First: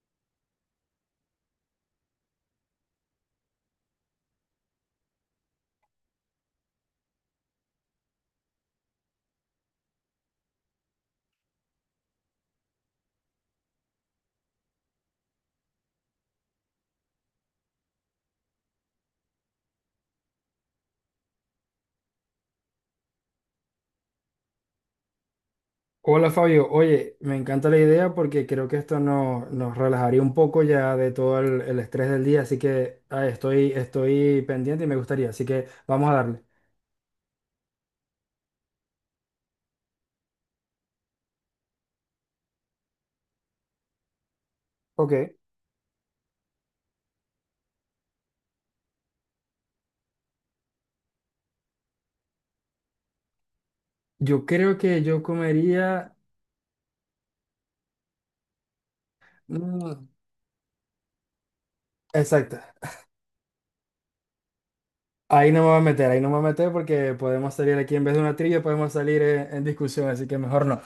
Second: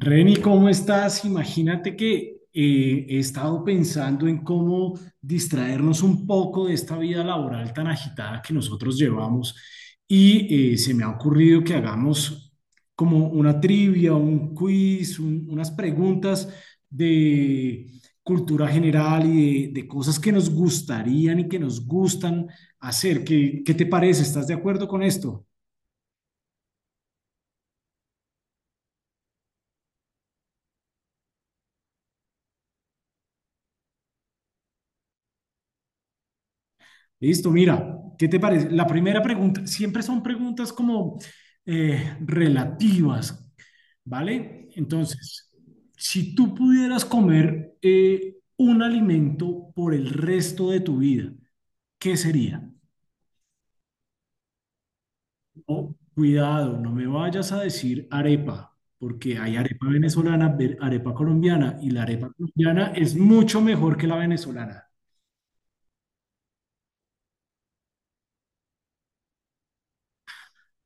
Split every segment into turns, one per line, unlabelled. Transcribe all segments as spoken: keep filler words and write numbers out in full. Reni, ¿cómo estás? Imagínate que eh, he estado pensando en cómo distraernos un poco de esta vida laboral tan agitada que nosotros llevamos y eh, se me ha ocurrido que hagamos como una trivia, un quiz, un- unas preguntas de cultura general y de, de cosas que nos gustarían y que nos gustan hacer. ¿Qué, qué te parece? ¿Estás de acuerdo con esto?
Hola Fabio, oye, me encanta la idea porque creo que esto no- nos relajaría un poco ya de todo el, el estrés del día, así que ah, estoy, estoy pendiente y me gustaría, así que vamos a darle.
Listo, mira, ¿qué te parece? La primera pregunta, siempre son preguntas como eh, relativas, ¿vale?
Ok.
Entonces, si tú pudieras comer eh, un alimento por el resto de tu vida, ¿qué sería?
Yo creo que yo
Oh,
comería...
cuidado, no me vayas a decir arepa, porque hay arepa
mm,
venezolana, ve- arepa colombiana, y la arepa
exacta,
colombiana es mucho mejor que la venezolana.
ahí no me voy a meter, ahí no me voy a meter porque podemos salir aquí en vez de una trivia, podemos salir en, en discusión, así que mejor no.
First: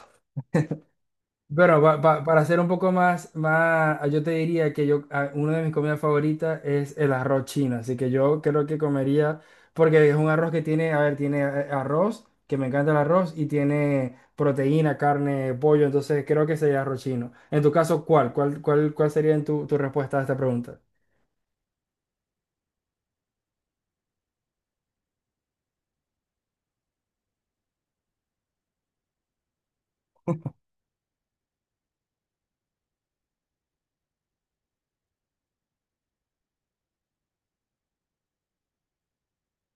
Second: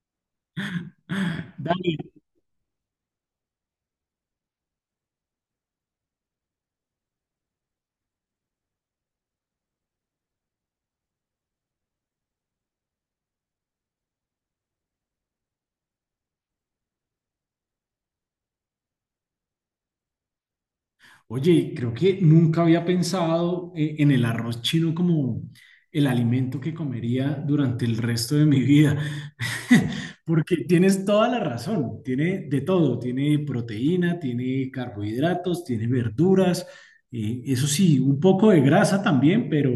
Bueno,
Dale.
pa- pa- para hacer un poco más, más, yo te diría que yo, a- una de mis comidas favoritas es el arroz chino, así que yo creo que comería, porque es un arroz que tiene, a ver, tiene eh, arroz, que me encanta el arroz, y tiene proteína, carne, pollo, entonces creo que sería arroz chino. En tu caso, ¿cuál? ¿Cuál, cuál, cuál sería en tu, tu respuesta a esta pregunta?
Oye, creo que nunca había pensado eh, en el arroz chino como el alimento que comería durante el resto de mi vida, porque tienes toda la razón, tiene de todo, tiene proteína, tiene carbohidratos, tiene verduras, eh, eso sí, un poco de grasa también, pero,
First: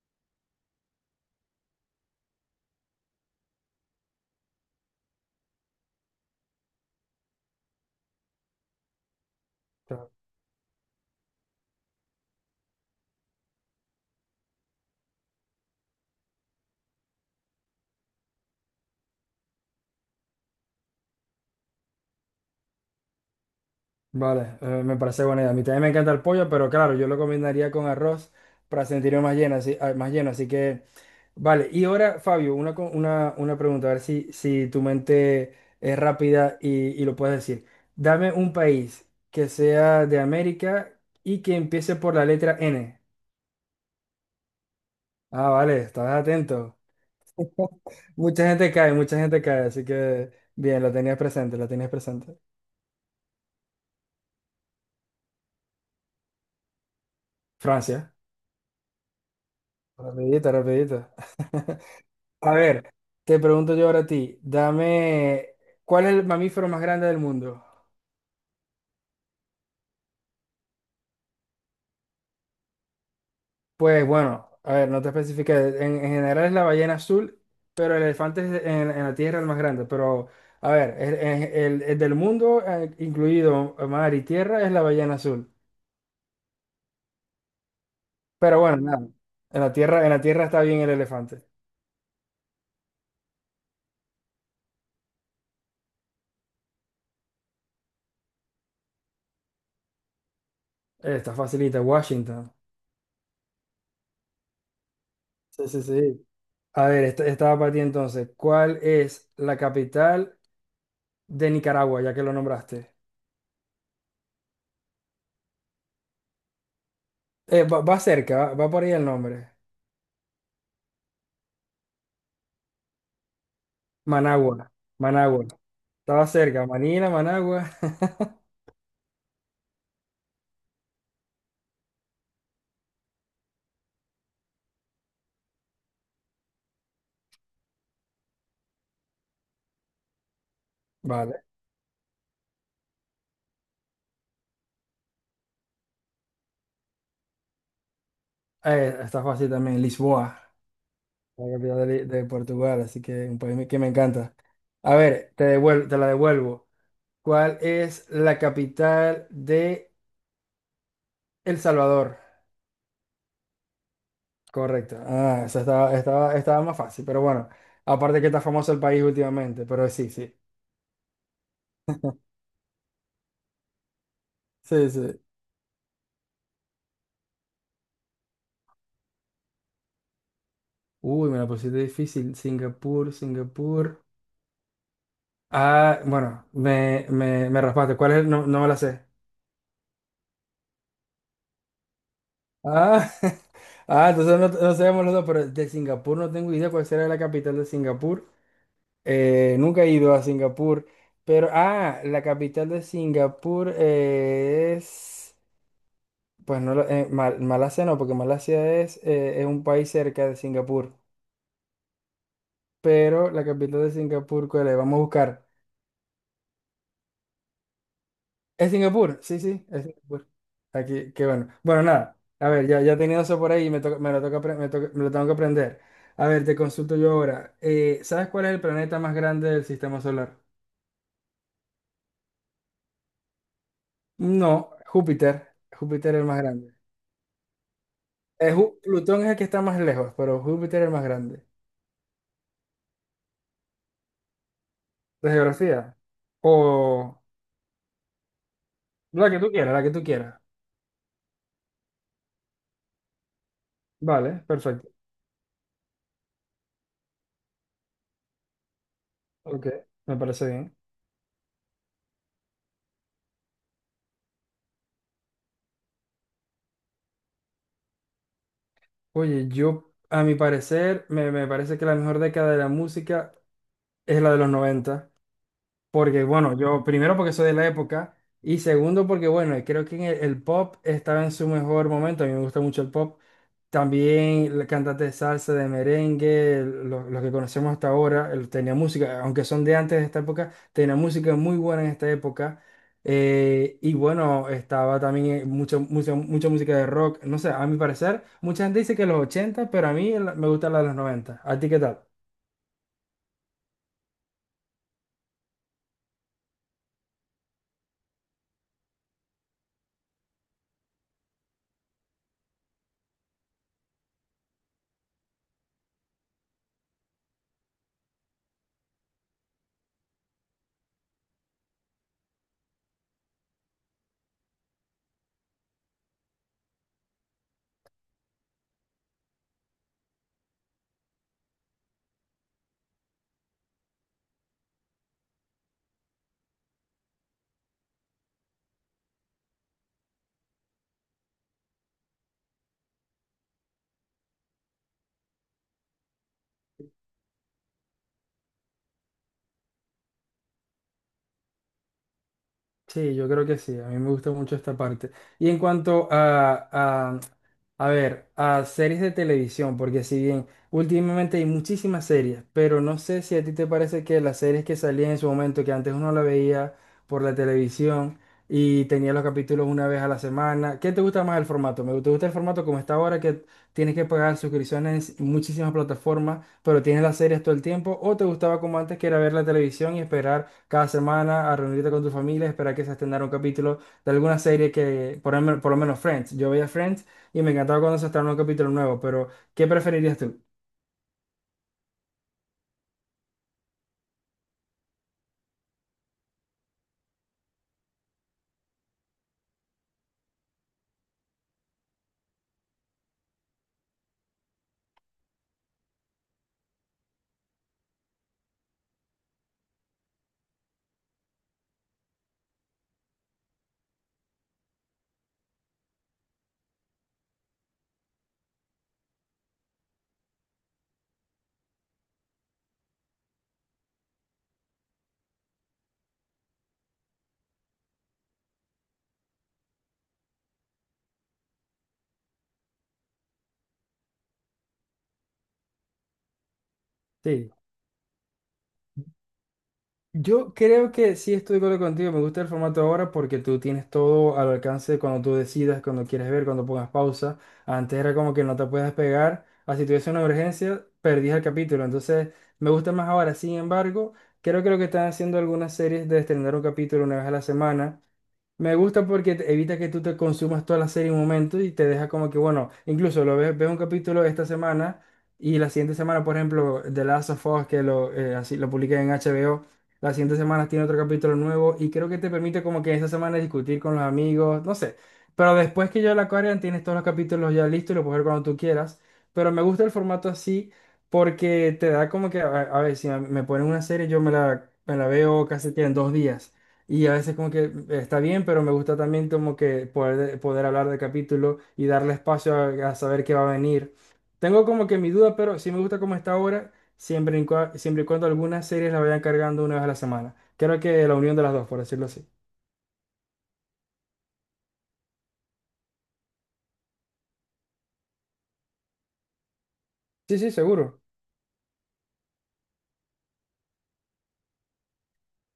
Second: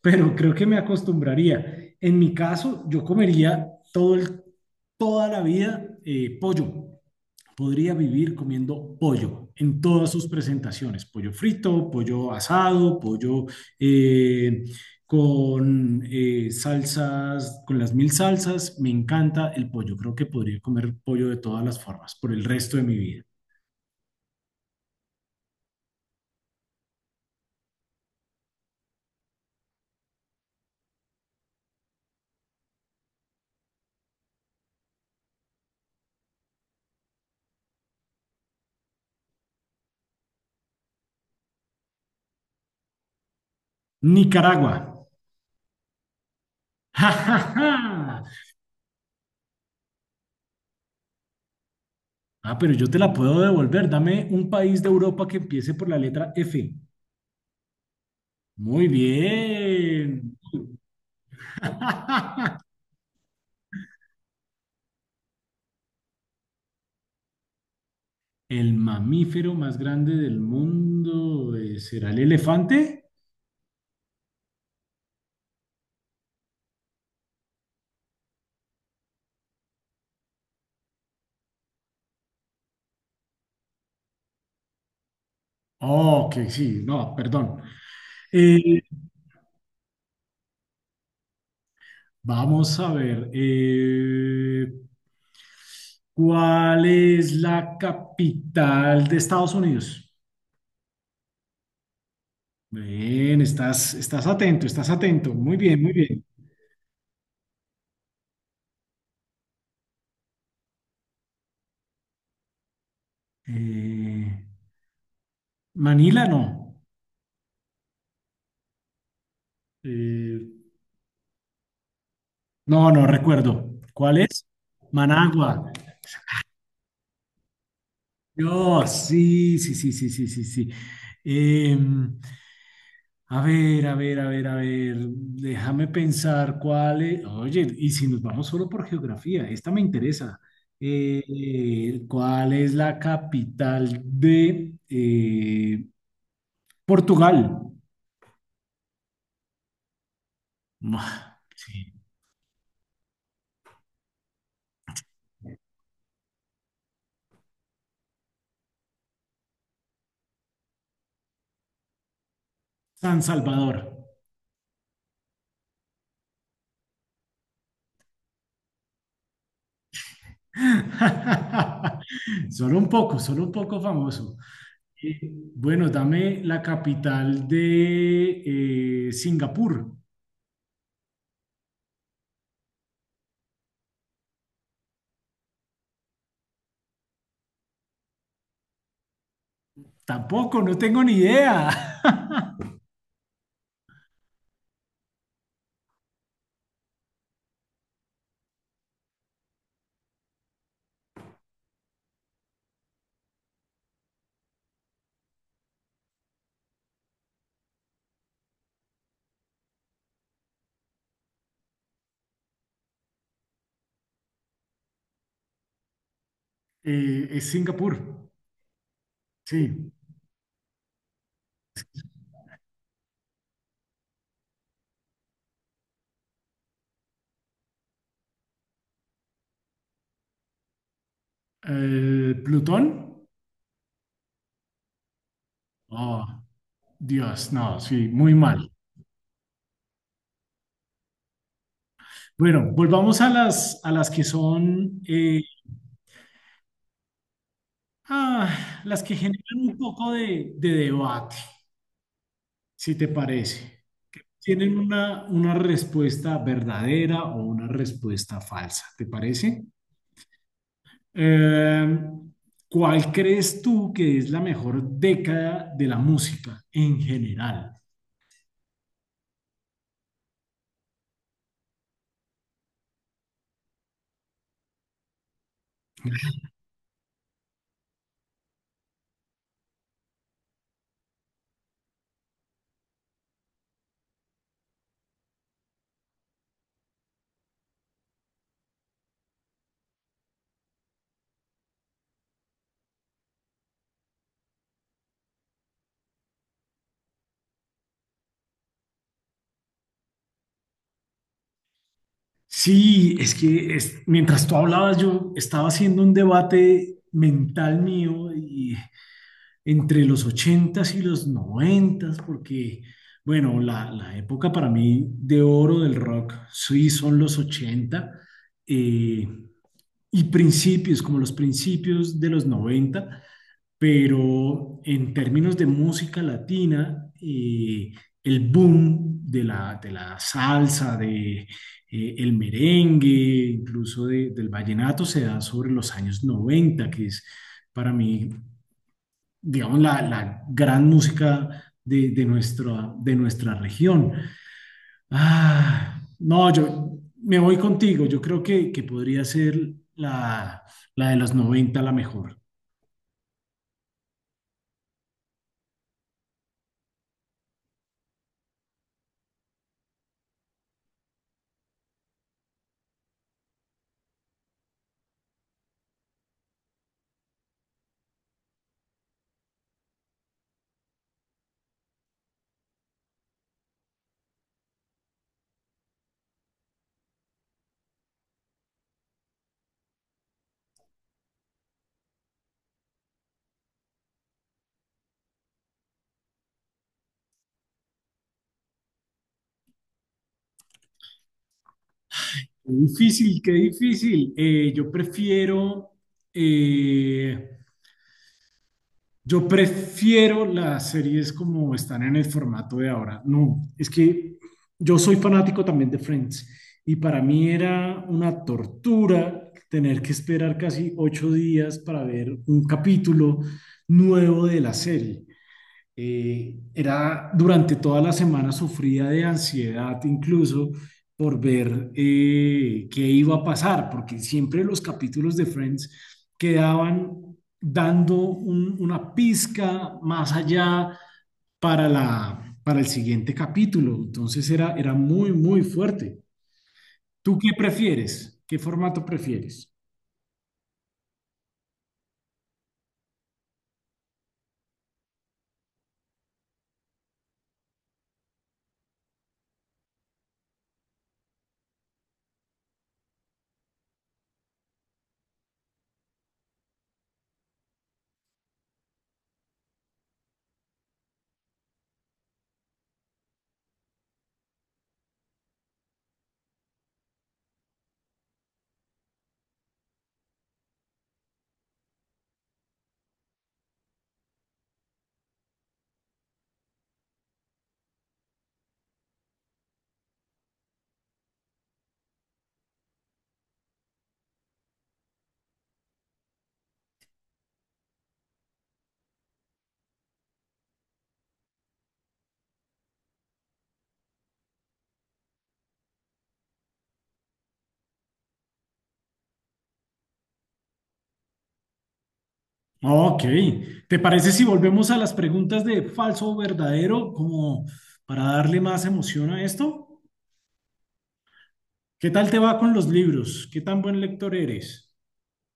pero creo que me acostumbraría. En mi caso, yo comería todo el, toda la vida, eh, pollo, podría vivir comiendo pollo en todas sus presentaciones, pollo frito, pollo asado, pollo eh, con eh, salsas, con las mil salsas, me encanta el pollo, creo que podría comer pollo de todas las formas por el resto de mi vida.
Vale, eh, me parece buena idea. A mí también me encanta el pollo, pero claro, yo lo combinaría con arroz para sentirme más lleno, así, ah, más lleno, así que... Vale, y ahora, Fabio, una, co- una, una pregunta, a ver si, si tu mente es rápida y, y lo puedes decir. Dame un país que sea de América y que empiece por la letra N.
Nicaragua.
Ah, vale, estás atento.
¡Ja, ja, ja!
Mucha gente cae, mucha gente cae, así que bien, lo tenías presente, lo tenías presente.
Ah, pero yo te la puedo devolver. Dame un país de Europa que empiece por la letra F.
Francia,
Muy bien.
rapidito, rapidito. A ver, te pregunto yo ahora a ti, dame, ¿cuál es el mamífero más grande del mundo?
El mamífero más grande del mundo eh, será el elefante.
Pues bueno, a ver, no te especifiqué, en, en general es la ballena azul, pero el elefante es en, en la Tierra el más grande, pero a ver, el, el- el- el del mundo, eh, incluido mar y tierra, es la ballena azul.
Oh, que sí, no, perdón.
Pero bueno,
Eh,
nada, en la Tierra, en la Tierra está bien el elefante.
Vamos a ver. Eh, ¿cuál es la capital de Estados Unidos?
Eh, Está facilita, Washington.
Bien, estás, estás atento, estás atento. Muy
Sí,
bien,
sí,
muy bien.
sí. A ver, esta, estaba para ti entonces, ¿cuál es la capital de Nicaragua, ya que lo nombraste?
Eh, Manila no.
Eh, va, va cerca, va, va por ahí el nombre.
Eh, no, no recuerdo. ¿Cuál es?
Managua, Managua.
Managua.
Estaba cerca, Manila, Managua.
No, sí, sí, sí, sí, sí, sí, sí. Em, a ver, a ver, a ver, a ver, déjame pensar cuál es. Oye, y si nos vamos solo por geografía, esta me interesa. Eh,
Vale.
eh, ¿cuál es la capital de eh, Portugal?
Eh, está fácil también, Lisboa,
Mua,
la
sí.
capital de, de Portugal, así que un país que me encanta. A ver, te devuel- te la devuelvo. ¿Cuál es la capital de El Salvador?
San Salvador.
Correcto. Ah, esa estaba, estaba, estaba más fácil, pero bueno. Aparte que está famoso el país últimamente, pero sí, sí.
Solo un poco, solo un poco famoso.
Sí,
Eh,
sí.
Bueno, dame la capital de eh, Singapur.
Uy, me la pusiste difícil. Singapur, Singapur. Ah, bueno, me, me, me raspaste. ¿Cuál es? No, no me la sé.
Tampoco, no tengo ni idea.
Ah, ah, entonces no, no sabemos los dos, pero de Singapur no tengo idea cuál será la capital de Singapur. Eh, nunca he ido a Singapur, pero, ah, la capital de Singapur es, pues no, lo- eh, Mal- Malasia no, porque Malasia es, eh, es un país cerca de Singapur, pero la capital de Singapur, ¿cuál es? Vamos a buscar.
Eh, es Singapur,
Es Singapur, sí, sí, es
sí.
Singapur. Aquí, qué bueno. Bueno, nada, a ver, ya, ya tenía eso por ahí y me, toca- me, lo toca, apre- me, toca- me lo tengo que aprender. A ver, te consulto yo ahora. Eh, ¿sabes cuál es el planeta más grande del sistema solar?
El Plutón.
No, Júpiter. Júpiter es
Oh,
el más grande.
Dios, no, sí, muy
Eh,
mal.
Ju- Plutón es el que está más lejos, pero Júpiter es el más grande.
Bueno, volvamos a las, a las que son,
¿De
eh,
geografía? O
ah, las que
la que
generan
tú quieras,
un
la que tú
poco
quieras.
de, de debate, si te parece.
Vale,
Tienen
perfecto.
una, una respuesta verdadera o una respuesta falsa, ¿te parece?
Ok, me parece bien.
Eh, ¿Cuál crees tú que es la mejor década de la música en general?
Oye, yo, a mi parecer, me, me parece que la mejor década de la música es la de los noventa porque bueno, yo primero porque soy de la época y segundo porque bueno, creo que en el, el pop estaba en su mejor momento, a mí me gusta mucho el pop, también el cantante de salsa, de merengue, el- lo- los que conocemos hasta ahora, el- tenía música, aunque son de antes de esta época, tenía música muy buena en esta época. Eh, y bueno, estaba también eh, mucha, mucha, mucha música de rock. No sé, a mi parecer, mucha gente dice que los ochenta pero a mí la- me gusta la de los noventa. ¿A ti qué tal?
Sí, es que es- mientras tú hablabas, yo estaba haciendo un debate mental mío y entre los ochentas y los noventas porque, bueno, la, la época para mí de oro del rock, sí, son los ochenta eh, y principios, como los principios de los noventa, pero en términos de música latina, eh, el boom de la, de la salsa, de, eh, el merengue, incluso de- del vallenato, se da sobre los años noventa, que es, para mí, digamos, la, la gran música de, de nuestra, de nuestra región. Ah, no, yo me voy contigo, yo creo que, que podría ser la, la de los noventa la mejor.
Sí, yo creo que sí, a mí me gusta mucho esta parte. Y en cuanto a, a- a ver, a series de televisión, porque si bien últimamente hay muchísimas series, pero no sé si a ti te parece que las series que salían en su momento, que antes uno la veía por la televisión y tenía los capítulos una vez a la semana, ¿qué te gusta más el formato? Me te gusta el formato como está ahora, que tienes que pagar suscripciones en muchísimas plataformas, pero tienes las series todo el tiempo, o te gustaba como antes, que era ver la televisión y esperar cada semana a reunirte con tu familia, esperar que se estrenara un capítulo de alguna serie que, por, lo men- por lo menos Friends, yo veía Friends y me encantaba cuando se estrenaba un capítulo nuevo, pero ¿qué preferirías tú?
Qué difícil, qué difícil. Eh, yo prefiero, eh, yo prefiero las series como están en el formato de ahora. No, es que yo soy fanático también de Friends y para mí era una tortura tener que esperar casi ocho días para ver un capítulo nuevo de la serie. Eh, era, durante toda la semana, sufría de ansiedad incluso por ver eh, qué iba a pasar, porque siempre los capítulos de Friends quedaban dando un- una pizca más allá para la, para el siguiente capítulo. Entonces era, era muy, muy fuerte. ¿Tú qué
Sí.
prefieres? ¿Qué formato prefieres?
Yo creo que sí estoy de acuerdo contigo, me gusta el formato ahora porque tú tienes todo al alcance cuando tú decidas, cuando quieres ver, cuando pongas pausa. Antes era como que no te puedes pegar, así si tuviese una emergencia, perdías el capítulo. Entonces me gusta más ahora, sin embargo, creo que lo que están haciendo algunas series de estrenar un capítulo una vez a la semana. Me gusta porque te- evita que tú te consumas toda la serie en un momento y te deja como que, bueno, incluso lo ves, ves un capítulo esta semana y la siguiente semana, por ejemplo, The Last of Us, que lo, eh, así, lo publiqué en H B O, la siguiente semana tiene otro capítulo nuevo y creo que te permite como que esa semana discutir con los amigos, no sé. Pero después que yo la Aquarian tienes todos los capítulos ya listos y lo puedes ver cuando tú quieras. Pero me gusta el formato así porque te da como que, a, a ver, si me, me ponen una serie yo me la, me la veo casi que en dos días. Y a veces como que eh, está bien, pero me gusta también como que poder, poder hablar del capítulo y darle espacio a, a saber qué va a venir. Tengo como que mi duda, pero sí me gusta cómo está ahora siempre y, cua- siempre y cuando algunas series la vayan cargando una vez a la semana. Creo que la unión de las dos, por decirlo así.
Ok, ¿te parece si volvemos a las preguntas de falso o verdadero como para darle más emoción a esto?
Sí, sí, seguro.
¿Qué tal te va con los libros? ¿Qué tan buen lector eres?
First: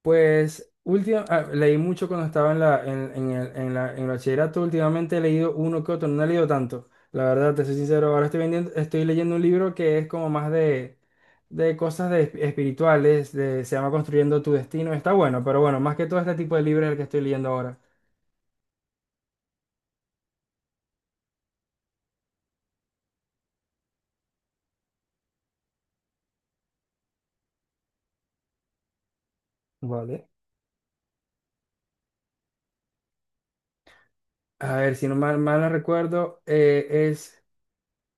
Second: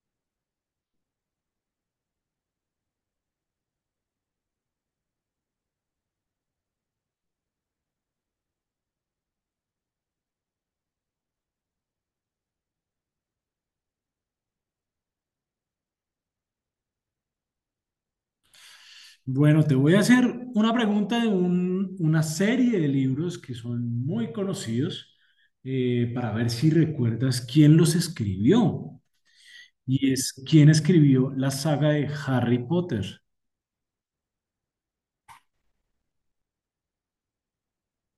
Pues última, ah, leí mucho cuando estaba en la, en, en el, en la, en el bachillerato. Últimamente he leído uno que otro, no he leído tanto. La verdad, te soy sincero, ahora estoy vendiendo, estoy leyendo un libro que es como más de, de cosas de, esp- espirituales, de, se llama Construyendo tu Destino. Está bueno, pero bueno, más que todo este tipo de libros es el que estoy leyendo ahora.
Bueno, te voy a hacer una pregunta de un- una serie de libros que son muy conocidos eh, para ver si recuerdas quién los escribió. Y
Vale.
es, ¿quién escribió la saga de Harry Potter?
A ver, si no mal, mal no recuerdo, eh, es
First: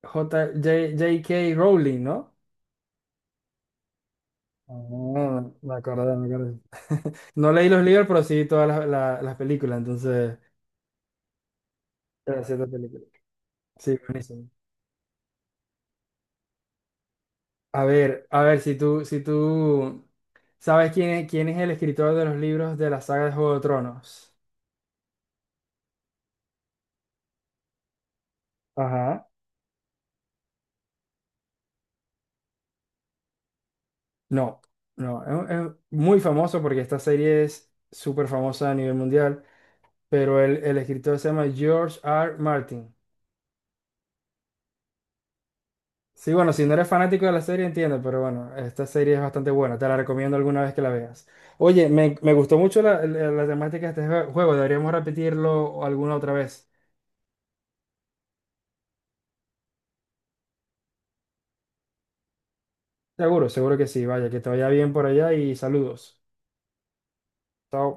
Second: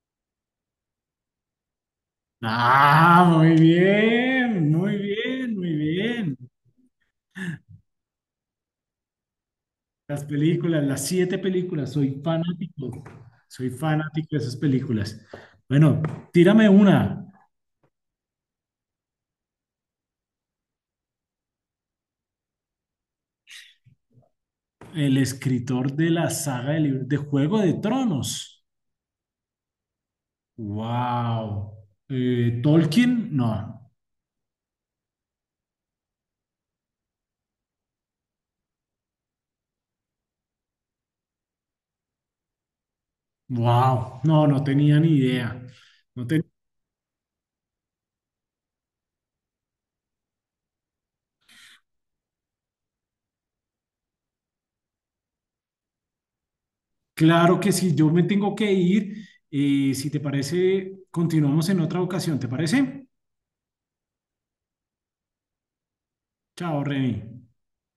J- J- J K Rowling, ¿no?
Ah, muy bien, muy
Ah,
bien, muy
me acordé, me
bien.
acordé. No leí los libros, pero sí todas las, la- las películas,
Las
entonces...
películas, las siete películas, soy
Las cierta
fanático,
películas.
soy
Sí,
fanático de
buenísimo.
esas películas. Bueno, tírame una,
A ver, a ver, si tú, si tú sabes quién es, quién es el escritor de los libros de la saga de Juego de Tronos.
el escritor de la saga de libros de Juego de Tronos.
Ajá.
Wow. Eh, Tolkien, no.
No, no, es, un- es muy famoso porque esta serie es súper famosa a nivel mundial, pero el, el escritor se llama George R Martin.
Wow, no, no tenía ni idea. No
Sí,
te-
bueno, si no eres fanático de la serie, entiendo, pero bueno, esta serie es bastante buena, te la recomiendo alguna vez que la veas. Oye, me, me gustó mucho la, la- la temática de este jue- juego, deberíamos repetirlo alguna otra vez.
Claro que sí, yo me tengo que ir. Eh, si te parece, continuamos en otra ocasión, ¿te parece?
Seguro, seguro que sí, vaya, que te vaya bien por allá y saludos.
Chao, Reni.
Chao.